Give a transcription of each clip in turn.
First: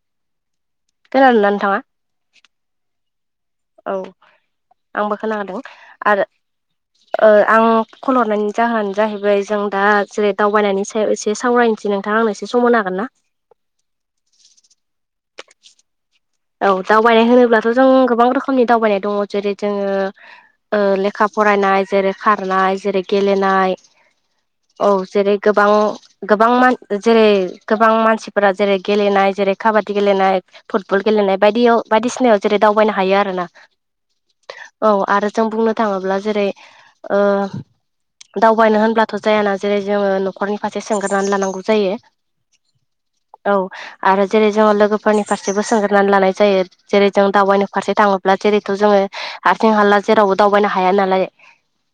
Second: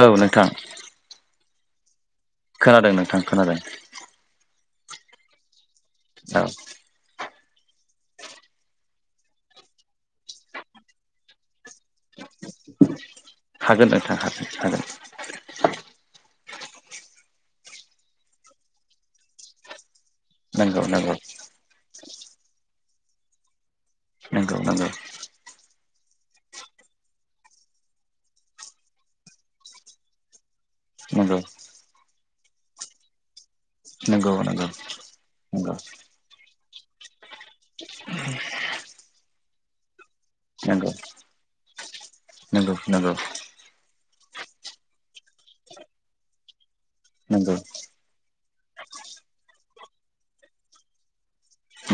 औ नोंथां। थांङा खोनादों नोंथां खोनादों आंबो खोनादों आरो आं कल हरनायनि जाहोनानो जाहैबाय जों दा जेरै दावबायनायनियाव एसे सावरायनोसै नोंथां आंनि हागोन नोंथां हागोन हागोन औ दावबायनाय होनोब्लाथ' जों गोबां रोखोमनि दावबायनाय दङ जेरै नंगौ जोङो नंगौ लेखा फरायनाय जेरै खारनाय जेरै गेलेनाय नंगौ नंगौ औ जेरै गोबां गोबां मान जेरै गोबां मानसिफोरा जेरै गेलेनाय जेरै काबादि गेलेनाय फुट बल गेलेनाय नंगौ बायदियाव बायदिसिनायाव जेरै दावबायनो हायो आरोना। नंगौ नंगौ औ आरो जों बुंनो थाङोब्ला जेरै दावबायनो होनब्लाथ' जायाना जेरै जोङो न'खरनि फारसे नंगौ सोंगारनानै लानांगौ जायो नंगौ नंगौ औ आरो जोंङो लोगोफोरनिफ्राय बो सोंजोबनानै लानाय जायो जेरै जों नंगौ दावबायनो फारसे थाङोब्ला जेरैथ' जोङो हारसिं हाला जेरावबो दाव बायनो हाया नालाय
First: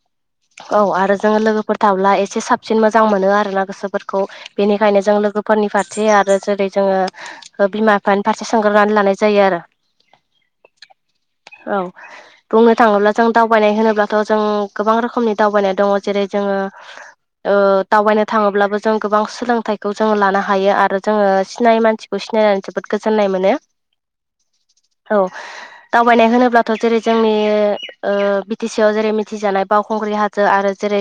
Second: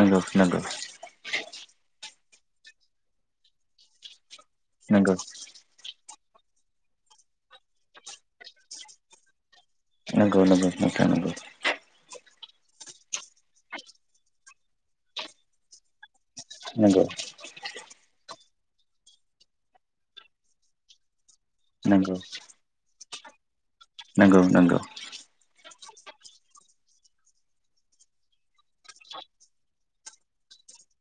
नंगौ नंगौ औ आरो जोङो लोगोफोर थाब्ला एसे साबसिन मोजां मोनो आरोना गोसोफोरखौ बेनिखायनो जों लोगोफोर नि फारसे आरो जेरै जोङो बिमा बिफानि फारसे सोंग्रोनानै लानाय जायो आरो। बे थानांगौ। औ बुंनो थाङोब्ला जों दावबायनाय होनोब्लाथ' जों गोबां रोखोमनि दावबायनाय दङ जेरै जों। नंगौ। दावबायनो थाङोब्लाबो जों गोबां सोलोंथाइखौ जोङो लानो हायो आरो जोङो सिनायै नंगौ मानसिखौ। सिनायनानै जोबोद गोजोननाय मोनो। नंगौ नंगौ। औ दावबायनाय होनोब्लाथ' जेरै जोंनि बि टि सि आव जेरै मिथिजानाय बावखुंग्रि हाजो आरो। जेरै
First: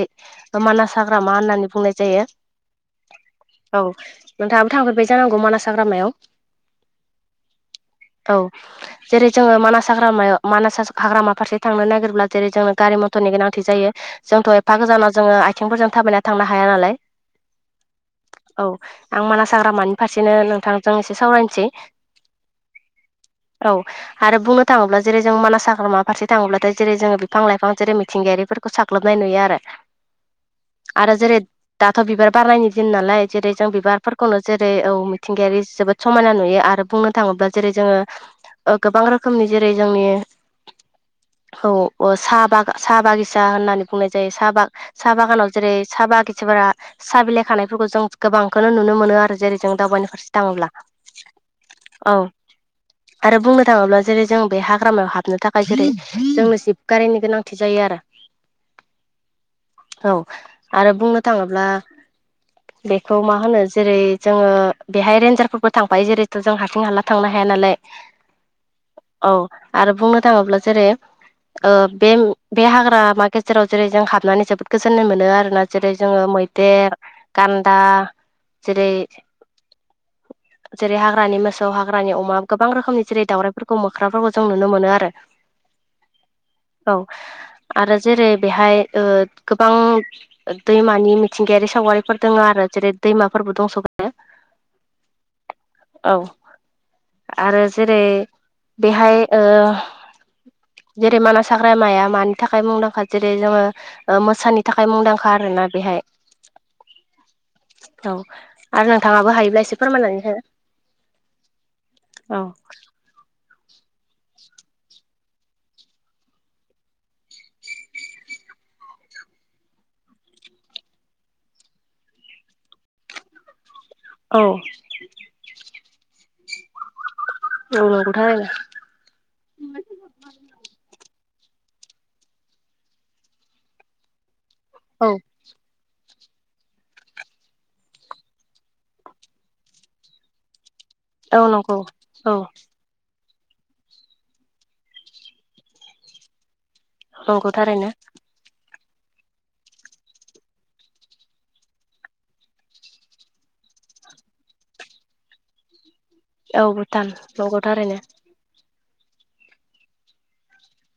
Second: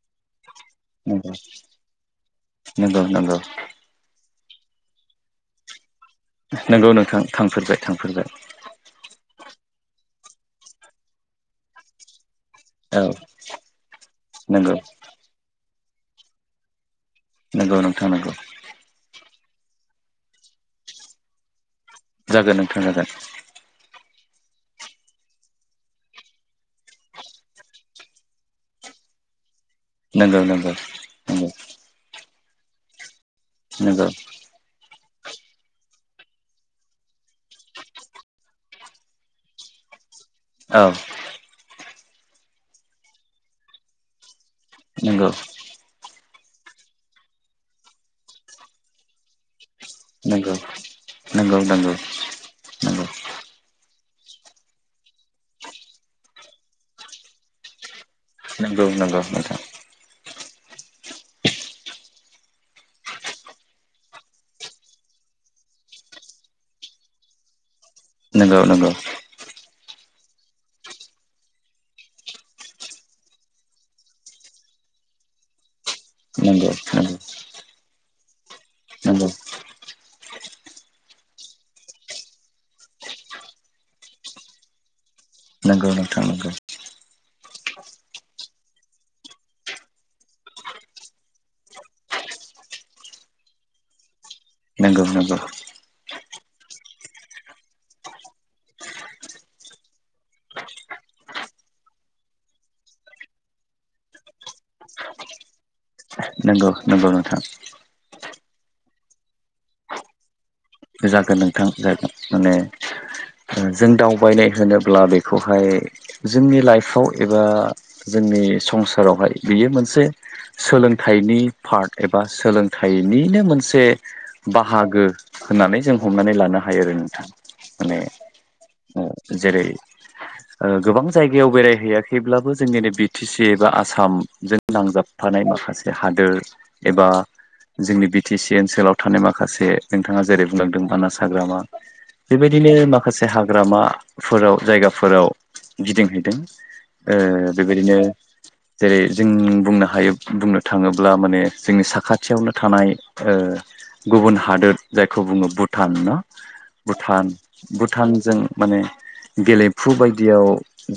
मानास हाग्रामा होननानै बुंनाय जायो। नोंगौ। औ नोंथाङाबो थांफेरबाय जानांगौ मानास हाग्रामायाव। नोंगौ नोंथां थांफेरबाय थांफेरबाय। औव जेरै जोङो मानास हाग्रामायाव मानास हाग्रा फारसे थांनो नागिरब्ला। जेरै जोंनो औ गारि मथरनि गोनांथि जायो जोंथ' नंगौ एफा गोजानाव जोङो आथिंफोरजों थाबायना थांनो हाया नालाय। नोंगौ नोंथां नोंगौ। औ आं मानास हाग्रामानि फारसेनो नोंथांजों एसे सावरायनोसै। जागोन नोंथां जागोन। औ आरो बुंनो थाङोब्ला जेरै जों मानास हाग्रामा फारसे थाङोब्लाथाय जेरै जोङो बिफां लाइफां जेरै मिथिंगायारिफोरखौ साग्लोबनाय। नुयो नंगौ नंगौ आरो जेरै नंगौ दाथ' बिबार बारनायनि दिन नालाय जेरै जों नंगौ बिबारफोरखौनो जेरै औ मिथिंगायारि जोबोद समायना नुयो आरो बुंनो थाङोब्ला जेरै जोङो गोबां रोखोमनि जेरै जोंनि औ। [inaudible] मानसिफोरा साहा बिलाइ नंगौ खानायफोरखौ जों गोबांखौनो नुनो मोनो आरो जेरै जों दावबायनि फारसे दाङोब्ला। नोंगौ नंगौ नंगौ। आरो बुंनो थाङोब्ला जेरै जों बे हाग्रामायाव हाबनो थाखाय जेरै जोंनो जिब गारिनि गोनांथि जायो आरो। नंगौ नंगौ नोंथां। औ आरो बुंनो थाङोब्ला बेखौ मा होनो जेरै जोङो बेहाय रेन्जार फोर थांफायो जेरै' जों हारसिं हाला थांनो हाया नालाय। नंगौ नंगौ। औ आरो बुंनो थाङोब्ला जेरै बे बे हाग्रामा गेजेराव जेरै जों हाबनानै जोबोद गोजोन्नाय मोनो आरोना जेरै जोङो नंगौ मैदेर नंगौ गान्दा जेरै नंगौ जेरै हाग्रानि मोसौ हाग्रानि अमा गोबां रोखोमनि जेरै दावउराइफोरखौ मोख्राफोरखौ जों नुनो मोनो आरो। नंगौ नोंथां नोंगौ। औ आरो जेरै बेहाय गोबां दैमानि मिथिंगायारि। सावगारिफोर दङ आरो जेरै दैमाफोरबो दंस'गारो। नंगौ नंगौ। औ आरो जेरै बेहाय जेरै मानास हाग्रा माया मानि थाखाय मुंदांखा जेरै जोङो मोसानि थाखाय मुंदांखा। आरोना बेहाय नंगौ नंगौ नोंथां। औ आरो नोंथाङाबो हायोब्ला एसे फोरमायनानै हो। जागोन नोंथां जागोन औ माने। जों दावबायनाय होनोब्ला बेखौहाय जोंनि लाइफआव एबा जोंनि संसारावहाय बियो मोनसे सोलोंथाइनि पार्ट एबा सोलोंथाइनिनो। मोनसे औ बाहागो होननानै जों हमनानै लानो हागोन। हायो नोंथां औ माने नंगौ थारैनो जेरै गोबां जायगायाव बेरायहैयाखैब्लाबो जोंनिनो बि टि सि एबा आसाम जों औ नांजाबफानाय माखासे हाद ग एबा जोंनि बि टि सि ओनसोलाव थानाय माखासे नोंथाङा जेरै बुंलांदोंमोन। मानास औ हाग्रामा नंगौ औ बेबायदिनो माखासे हा ग्रामाफोराव जायगाफोराव गिदिंहैदों। ओ नंगौ थारैनो बेबायदिनो जेरै जों बुंनो हायो, बुंनो थाङोब्ला माने जोंनि साखाथियावनो थानाय ओ गुबुन हादोर जायखौ बुङो भुटान ना औ भुटान नंगौ थारैनो भुटानजों माने गेलेमफु बायदियाव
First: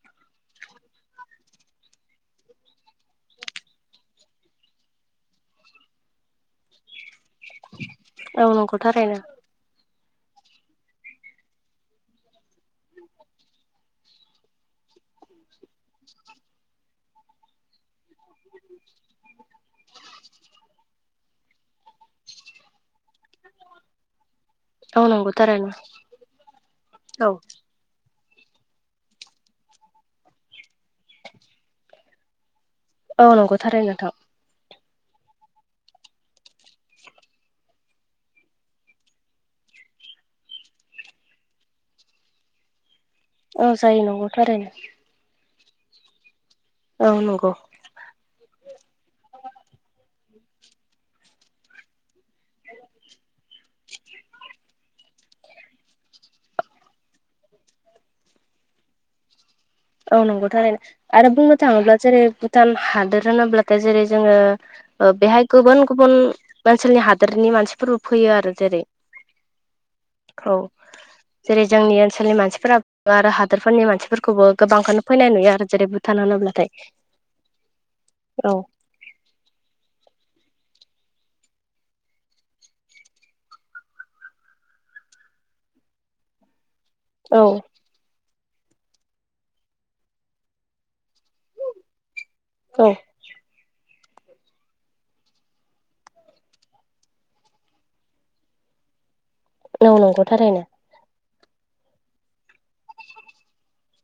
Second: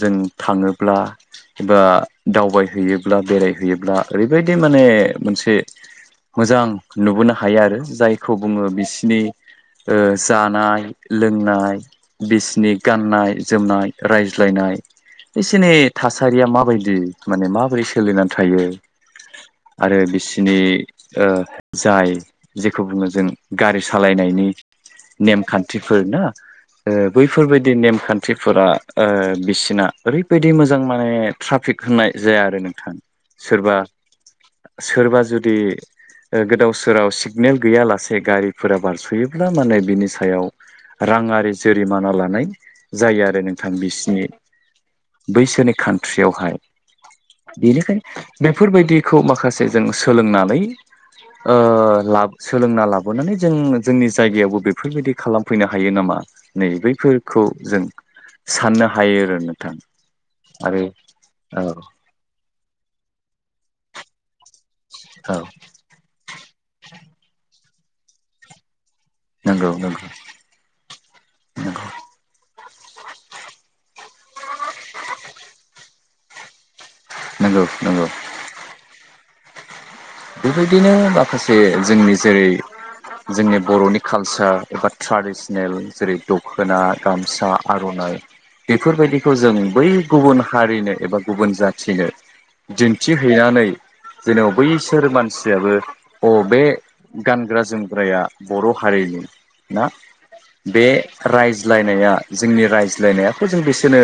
जों थाङोब्ला एबा दावबायहैयोब्ला बेरायहैयोब्ला ओरैबायदि माने मोनसे मोजां नुबोनो हायो आरो जायखौ बुङो बि बेरायनो ओ जानाय लोंनाय बिसिनि गाननाय जोमनाय रायज्लायनाय एसे एनै थासारिया माबायदि माने माबोरै सोलिनानै थायो आरो बिसनि ओ जाय जेखौ बुङो जों गारि सालायनायनि औ नंगौ थारैनो नेमखान्थिफोर ना ओ औ बैफोरबायदि नेमखान थिफोरा ओ बिसिना ओरैबायदि मोजां माने ट्राफिक होननाय जाया आरो नों औ नंगौ थारैनो नोंथां। सोरबा जुदि ओ गोदाव सोराव सिगनेल गैया लासे गारिफोरा बारस'योब्ला माने बिनि सायाव राङारि जुरिमाना लानाय जायो आरो नोंथां औ जायो बिसिनि नंगौ थारैनो बैसोरनि कान्ट्रियावहाय औ नंगौ। बेनिखायनो बेफोरबायदिखौ माखासे जों सोलोंनानै ओ ला सोलोंना ला बोनानै जों जोंनि जायगायावबो बेफोरबायदि खालामफैनो हायो नामा नै बैफोरखौ जों साननो हायो आरो ना। औ नंगौ थारैनो आरो बुंनो औ थाङोब्ला जेरै भुटान हादोर होनोब्लाथाय जेरै जोङो ओ औ बेहाय गुबुन गुबुन ओनसोलनि हादोरनि मानसिफोरबो फैयो आरो जेरै नोंगौ नों औ जेरै जोंनि ओनसोलनि मानसिफोरो आरो हादोरफोरनि मानसिफोरखौबो गोबांखौनो फैनाय नुयो आरो जेरै भुटान होनोब्लाथाय। नंगौ नंगौ। औ बेबायदिनो माखासे जोंनि जेरै जोंनि बर'नि कालचार एबा ट्रेडिसनेल जेरै दखना औ गामसा आर'नाइ बेफोरबायदिखौ जों बै गुबुन हारिनो एबा गुबुन जाथिनो औ दिन्थि हैैनानै जेन' बै सोर मानसियाबो अ बे गानग्रा जोमग्राया बर' हारिनि ना औ नंगौ थारैनो बे रायज्लायनाया जोंनि रायज्लायनायाथ' जों बिसोरनो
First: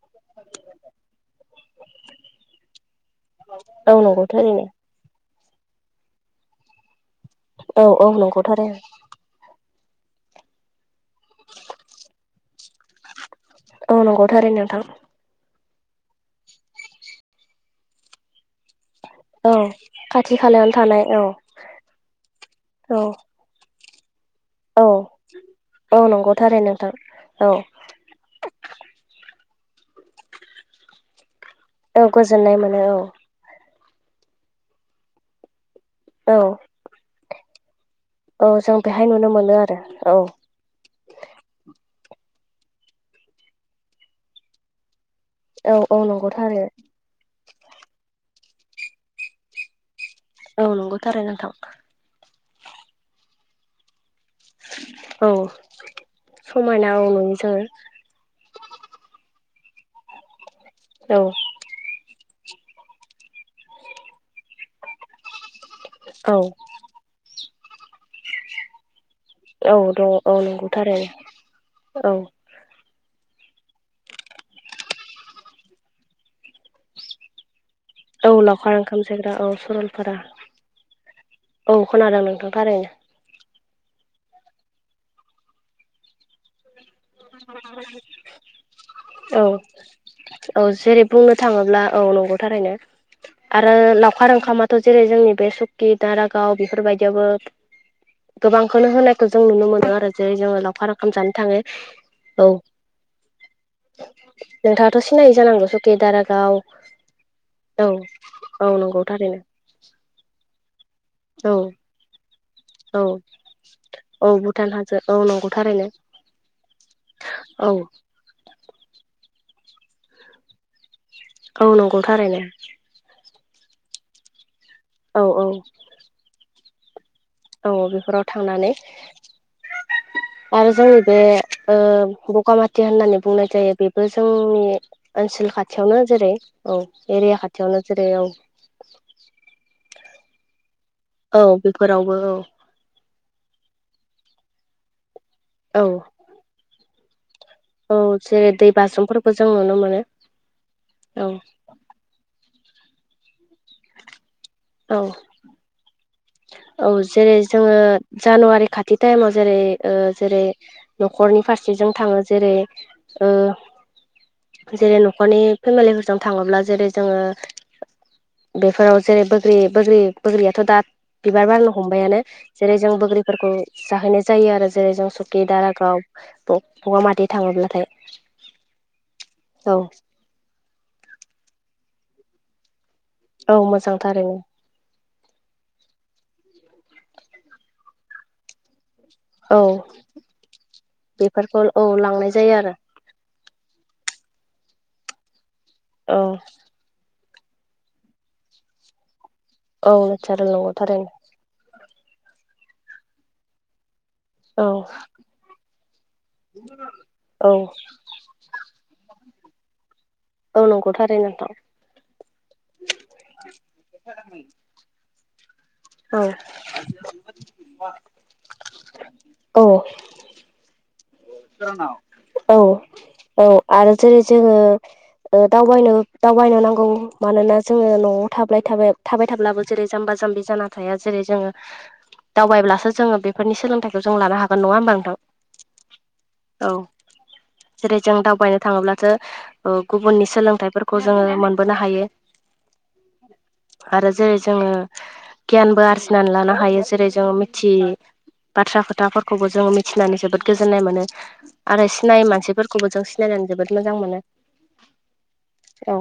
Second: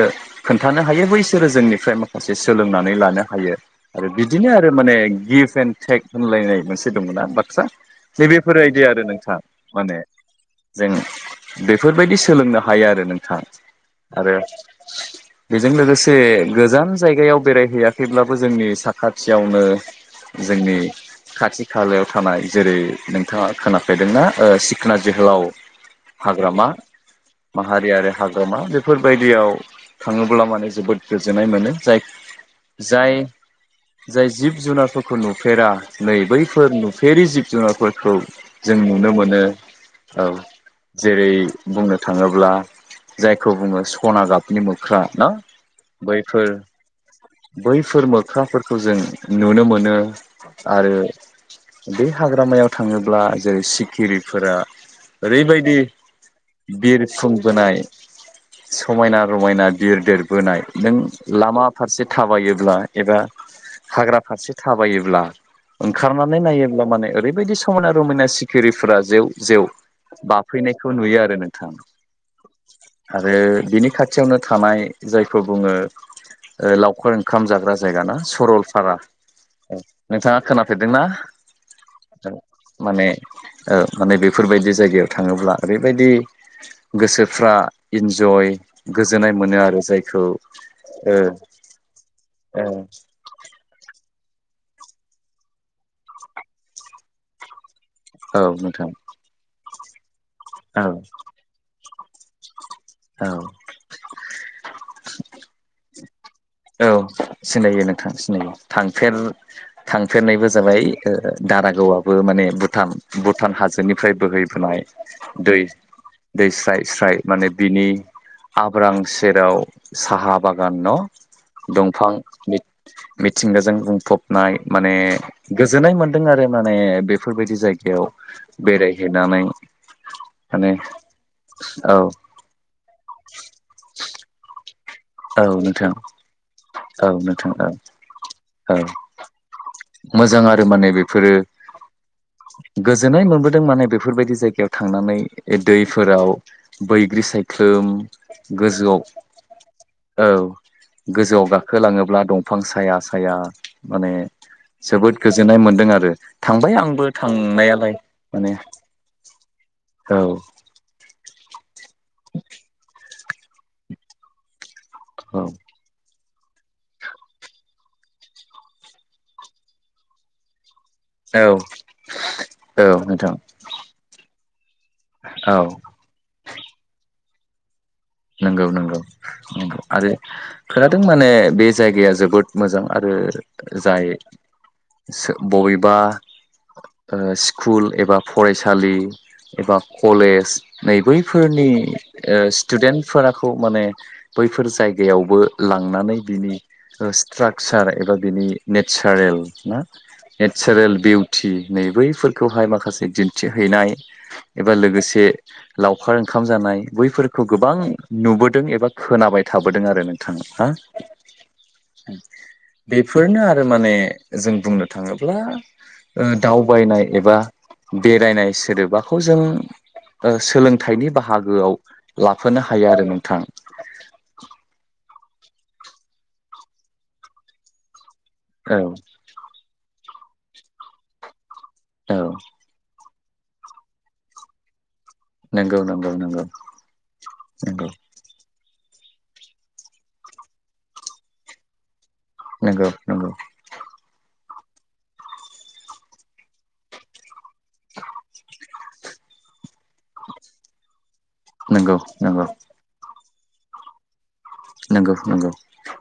खोन्थानो हायो बैसोरो जोंनिफ्राय माखासे सोलोंनानै लानो हायो औ आरो नंगौ बिदिनो थारैनो आरो माने गिफ्ट टेक होनलायनाय मोनसे दंना बाथ्रा औ औ नंगौ नैबेफोर थारैनो बायदि आरो नोंथा। माने जों बेफोरबायदि सोलोंनो हायो आरो नोंथां। औ नंगौ आरो थारैनो नोंथां। बेजों लोगोसे गोजान जायगायाव बेरायहैयाखैब्लाबो जोंनि औ साखाथियावनो खाथि खालायावनो जोंनि थानाय औ खाथि खालायाव थानाय जेरै औ नोंथाङा खोनाफेरदोंना ओ औ सिखोना जोहोलाव औ नंगौ थारैनो हाग्रामा नोंथां औ माहारियारि हाग्रामा बेफोरबायदियाव थाङोब्ला माने जोबोद गोजोननाय मोनो जाय औ गोजोननाय मोनो औ जाय जाय जिब जुनारफोरखौ नुफेरा नै औ बैफोर नुफेरि जिब जुनारफोर खौ जों नुनो मोनो औ जेरै बुंनो थाङोब्ला जायखौ बुङो सना गाबनि मोख्रा ना औ औ नंगौ बैफोर थारै बैफोर मोख्राफोरखौ जों नुनो मोनो औ आरो नंगौ थारै नोंथां बे हाग्रामायाव थाङोब्ला जेरै सिखिरि फोरा औ ओरैबायदि समायना औ बिर नुयो जोङो सुंबोनाय समायना रमायना बिरदेरबोनाय नों लामा फारसे थाबायोब्ला एबा हाग्रा फारसे थाबायोब्ला औ ओंखारनानै नायोब्ला माने ओरैबायदि समायना रमायना सिखरिफोरा जेव जेव औ दङ औ नंगौ बाफैनायखौ थारैनो नुयो आरो नोंथां। औ आरो बिनि खाथियावनो थानाय जायखौ बुङो लावखार ओ ओंखाम जाग्रा जायगा ना औ लावखार सरलपारा ओंखाम जायग्रा औ सरलपारा नोंथाङा खोनाफेरदोंना औ खोनादों औ नोंथां थारैनो माने ओ‌ माने बेफोरबायदि जायगायाव थाङोब्ला ओरैबायदि गोसोफ्रा इन्जय गोजोननाय औ मोनो आरो जायखौ औ जेरै ओ बुंनो थाङोब्ला औ नंगौ थारैनो ओ आरो लाव खार ओंखामाथ' जेरै जोंनि बे सुकि दारागाव बेफोरबायदियावबो औ नोंथां गोबांखौनो होनायखौ जों नुनो मोनो आरो जेरै जोङो औ लावखार ओंखाम जानो थाङो औ। औ नोंथाङाथ' सिनायै जानांगौ सकि दारा औ सिनायो नोंथां सिनायो औ नंगौ थांफेर थारैनो थांफेरनायबो जाबाय। ओ औ दारागावआबो माने भुटान औ भुटान हाजोनिफ्राय औ भुटान बोहैबोनाय हाजो औ नंगौ दै। थारैनो दै स्राय स्राय माने औ बिनि आब्रां जेराव साहा बागान न' औ नंगौ दंफां थारैनो मिथिंगाजों बुंफबनाय माने औ गोजोननाय मोन्दों आरो माने बे फोरबायदि औ जायगायाव बेफोराव थांनानै बेरायहैनानै। माने आरो जोंनि बे ओ औ बगामाथि होननानै बुंनाय जायो बेबो जोंनि औ ओनसोल नोंथां खाथियावनो जेरै औ एरिया नोंथां औ खाथियावनो जेरै औ मोजां आरो माने बेफोरो औ बेफोरावबो औ गोजोननाय मोनबोदों माने बेफोरबायदि जायगायाव थांनानै औ दैफोराव बैग्रि साइ ख्लोम औ जेरै दै गोजौआव बाज्रुमफोरखौ जों नुनो मोनो औ औ गोजौआव गाखोलाङोब्ला दं फां साया साया माने औ जोबोद गोजोननाय मोनदों आरो थांबाय औ आंबो जेरै थांनायालाय माने ए ओ औ जेरै न'खरनि फारसे जेजों थाङो जेरै ओ जेरै न'खरनि औ फेमिलिफोरजों थाङोब्ला जेरै जोङो बेफोराव जेरै बो ग्रि बोग्रि बोग्रियाथ' दा बिबार औ बारनो हमबायानो जेरै औ जों नोंथां बोग्रिफोरखौ जाहैनाय जायो आरो जेरै जों सुकि औ दारागाव बग-बगामाथि थाङोब्लाथाय नंगौ नंगौं औ नंगौ आरो खोनादों माने बे जायगाया जोबोद मोजां। आरो औ मोजां जाय थारैनो सो बबेबा ओ स्कुल एबा फरायसालि औ एबा कलेज नै बेफोरखौ बैफोरनि औ लांनाय ओ जायो आरो फोराखौ माने बैफोर जायगायावबो लांनानै औ बिनि सा स्ट्राकचार एबा बिनि नेचारेल ना औ नंगौ नेचारेल थारैनो बिउटि नै बैफोरखौहाय माखासे दिन्थि हैैनाय औ एबा लोगोसे लावखार ओंखाम जानाय बैफोरखौ औ गोबां नुबोदों एबा खोनाबाय थाबोदों आरो नों औ नंगौ थारै नोंथां। बेफोरनो आरो माने जों बुंनो थाङोब्ला ओ औ दावबायनाय एबा बेरायनाय सोदोबाखौ ओ जों औ सोलोंथाइनि बाहागोआव औ लाफानो हायो आरो नोंथां औ आरो जेरै जोङो दावबायनो दावबायनो नांगौ मानोना जोङो न'आव थाबाय औ थाबाय थाब्लाबो जेरै जाम्बा जाम्बि जाना थाया जेरै जोङो औ दावबायब्लासो जोङो बे बेफोरनिनि सोलोंथायखौ जों लानो हागोन नङाहोमबा नोंथां नंगौ नंगौ नंगौ औ नंगौ जेरै जों दावबायनो थाङोब्लाथो ओ गुबुननि सोलोंथाइफोरखौ जोङो मोनबोनो हायो नंगौ नंगौ नंगौ आरो जेरै जोङो गियानबो आरजिनानै लानो हायो जेरै जोंङो मिथि बाथ्रा खोथाफोरखौबो जोङो मिथिनानै जोबोद गोजोननाय मोनो आरो नंगौ सिनायै मानसिफोरखौबो जों सिनायनानै जोबोद मोजां मोनो नंगौ नंगौ औ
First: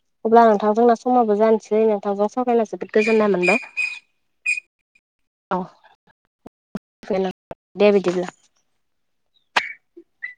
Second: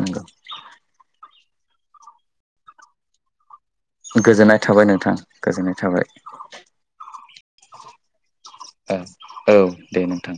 नंगौ अब्ला नोंथां जोंना समा जानोसै नोंथांजों सावरायना जोबोद गोजोन्नाय मोनबाय गोजोननाय थाबाय नोंथां औ गोजोननाय थाबाय दे बिदिब्ला औ दे नोंथां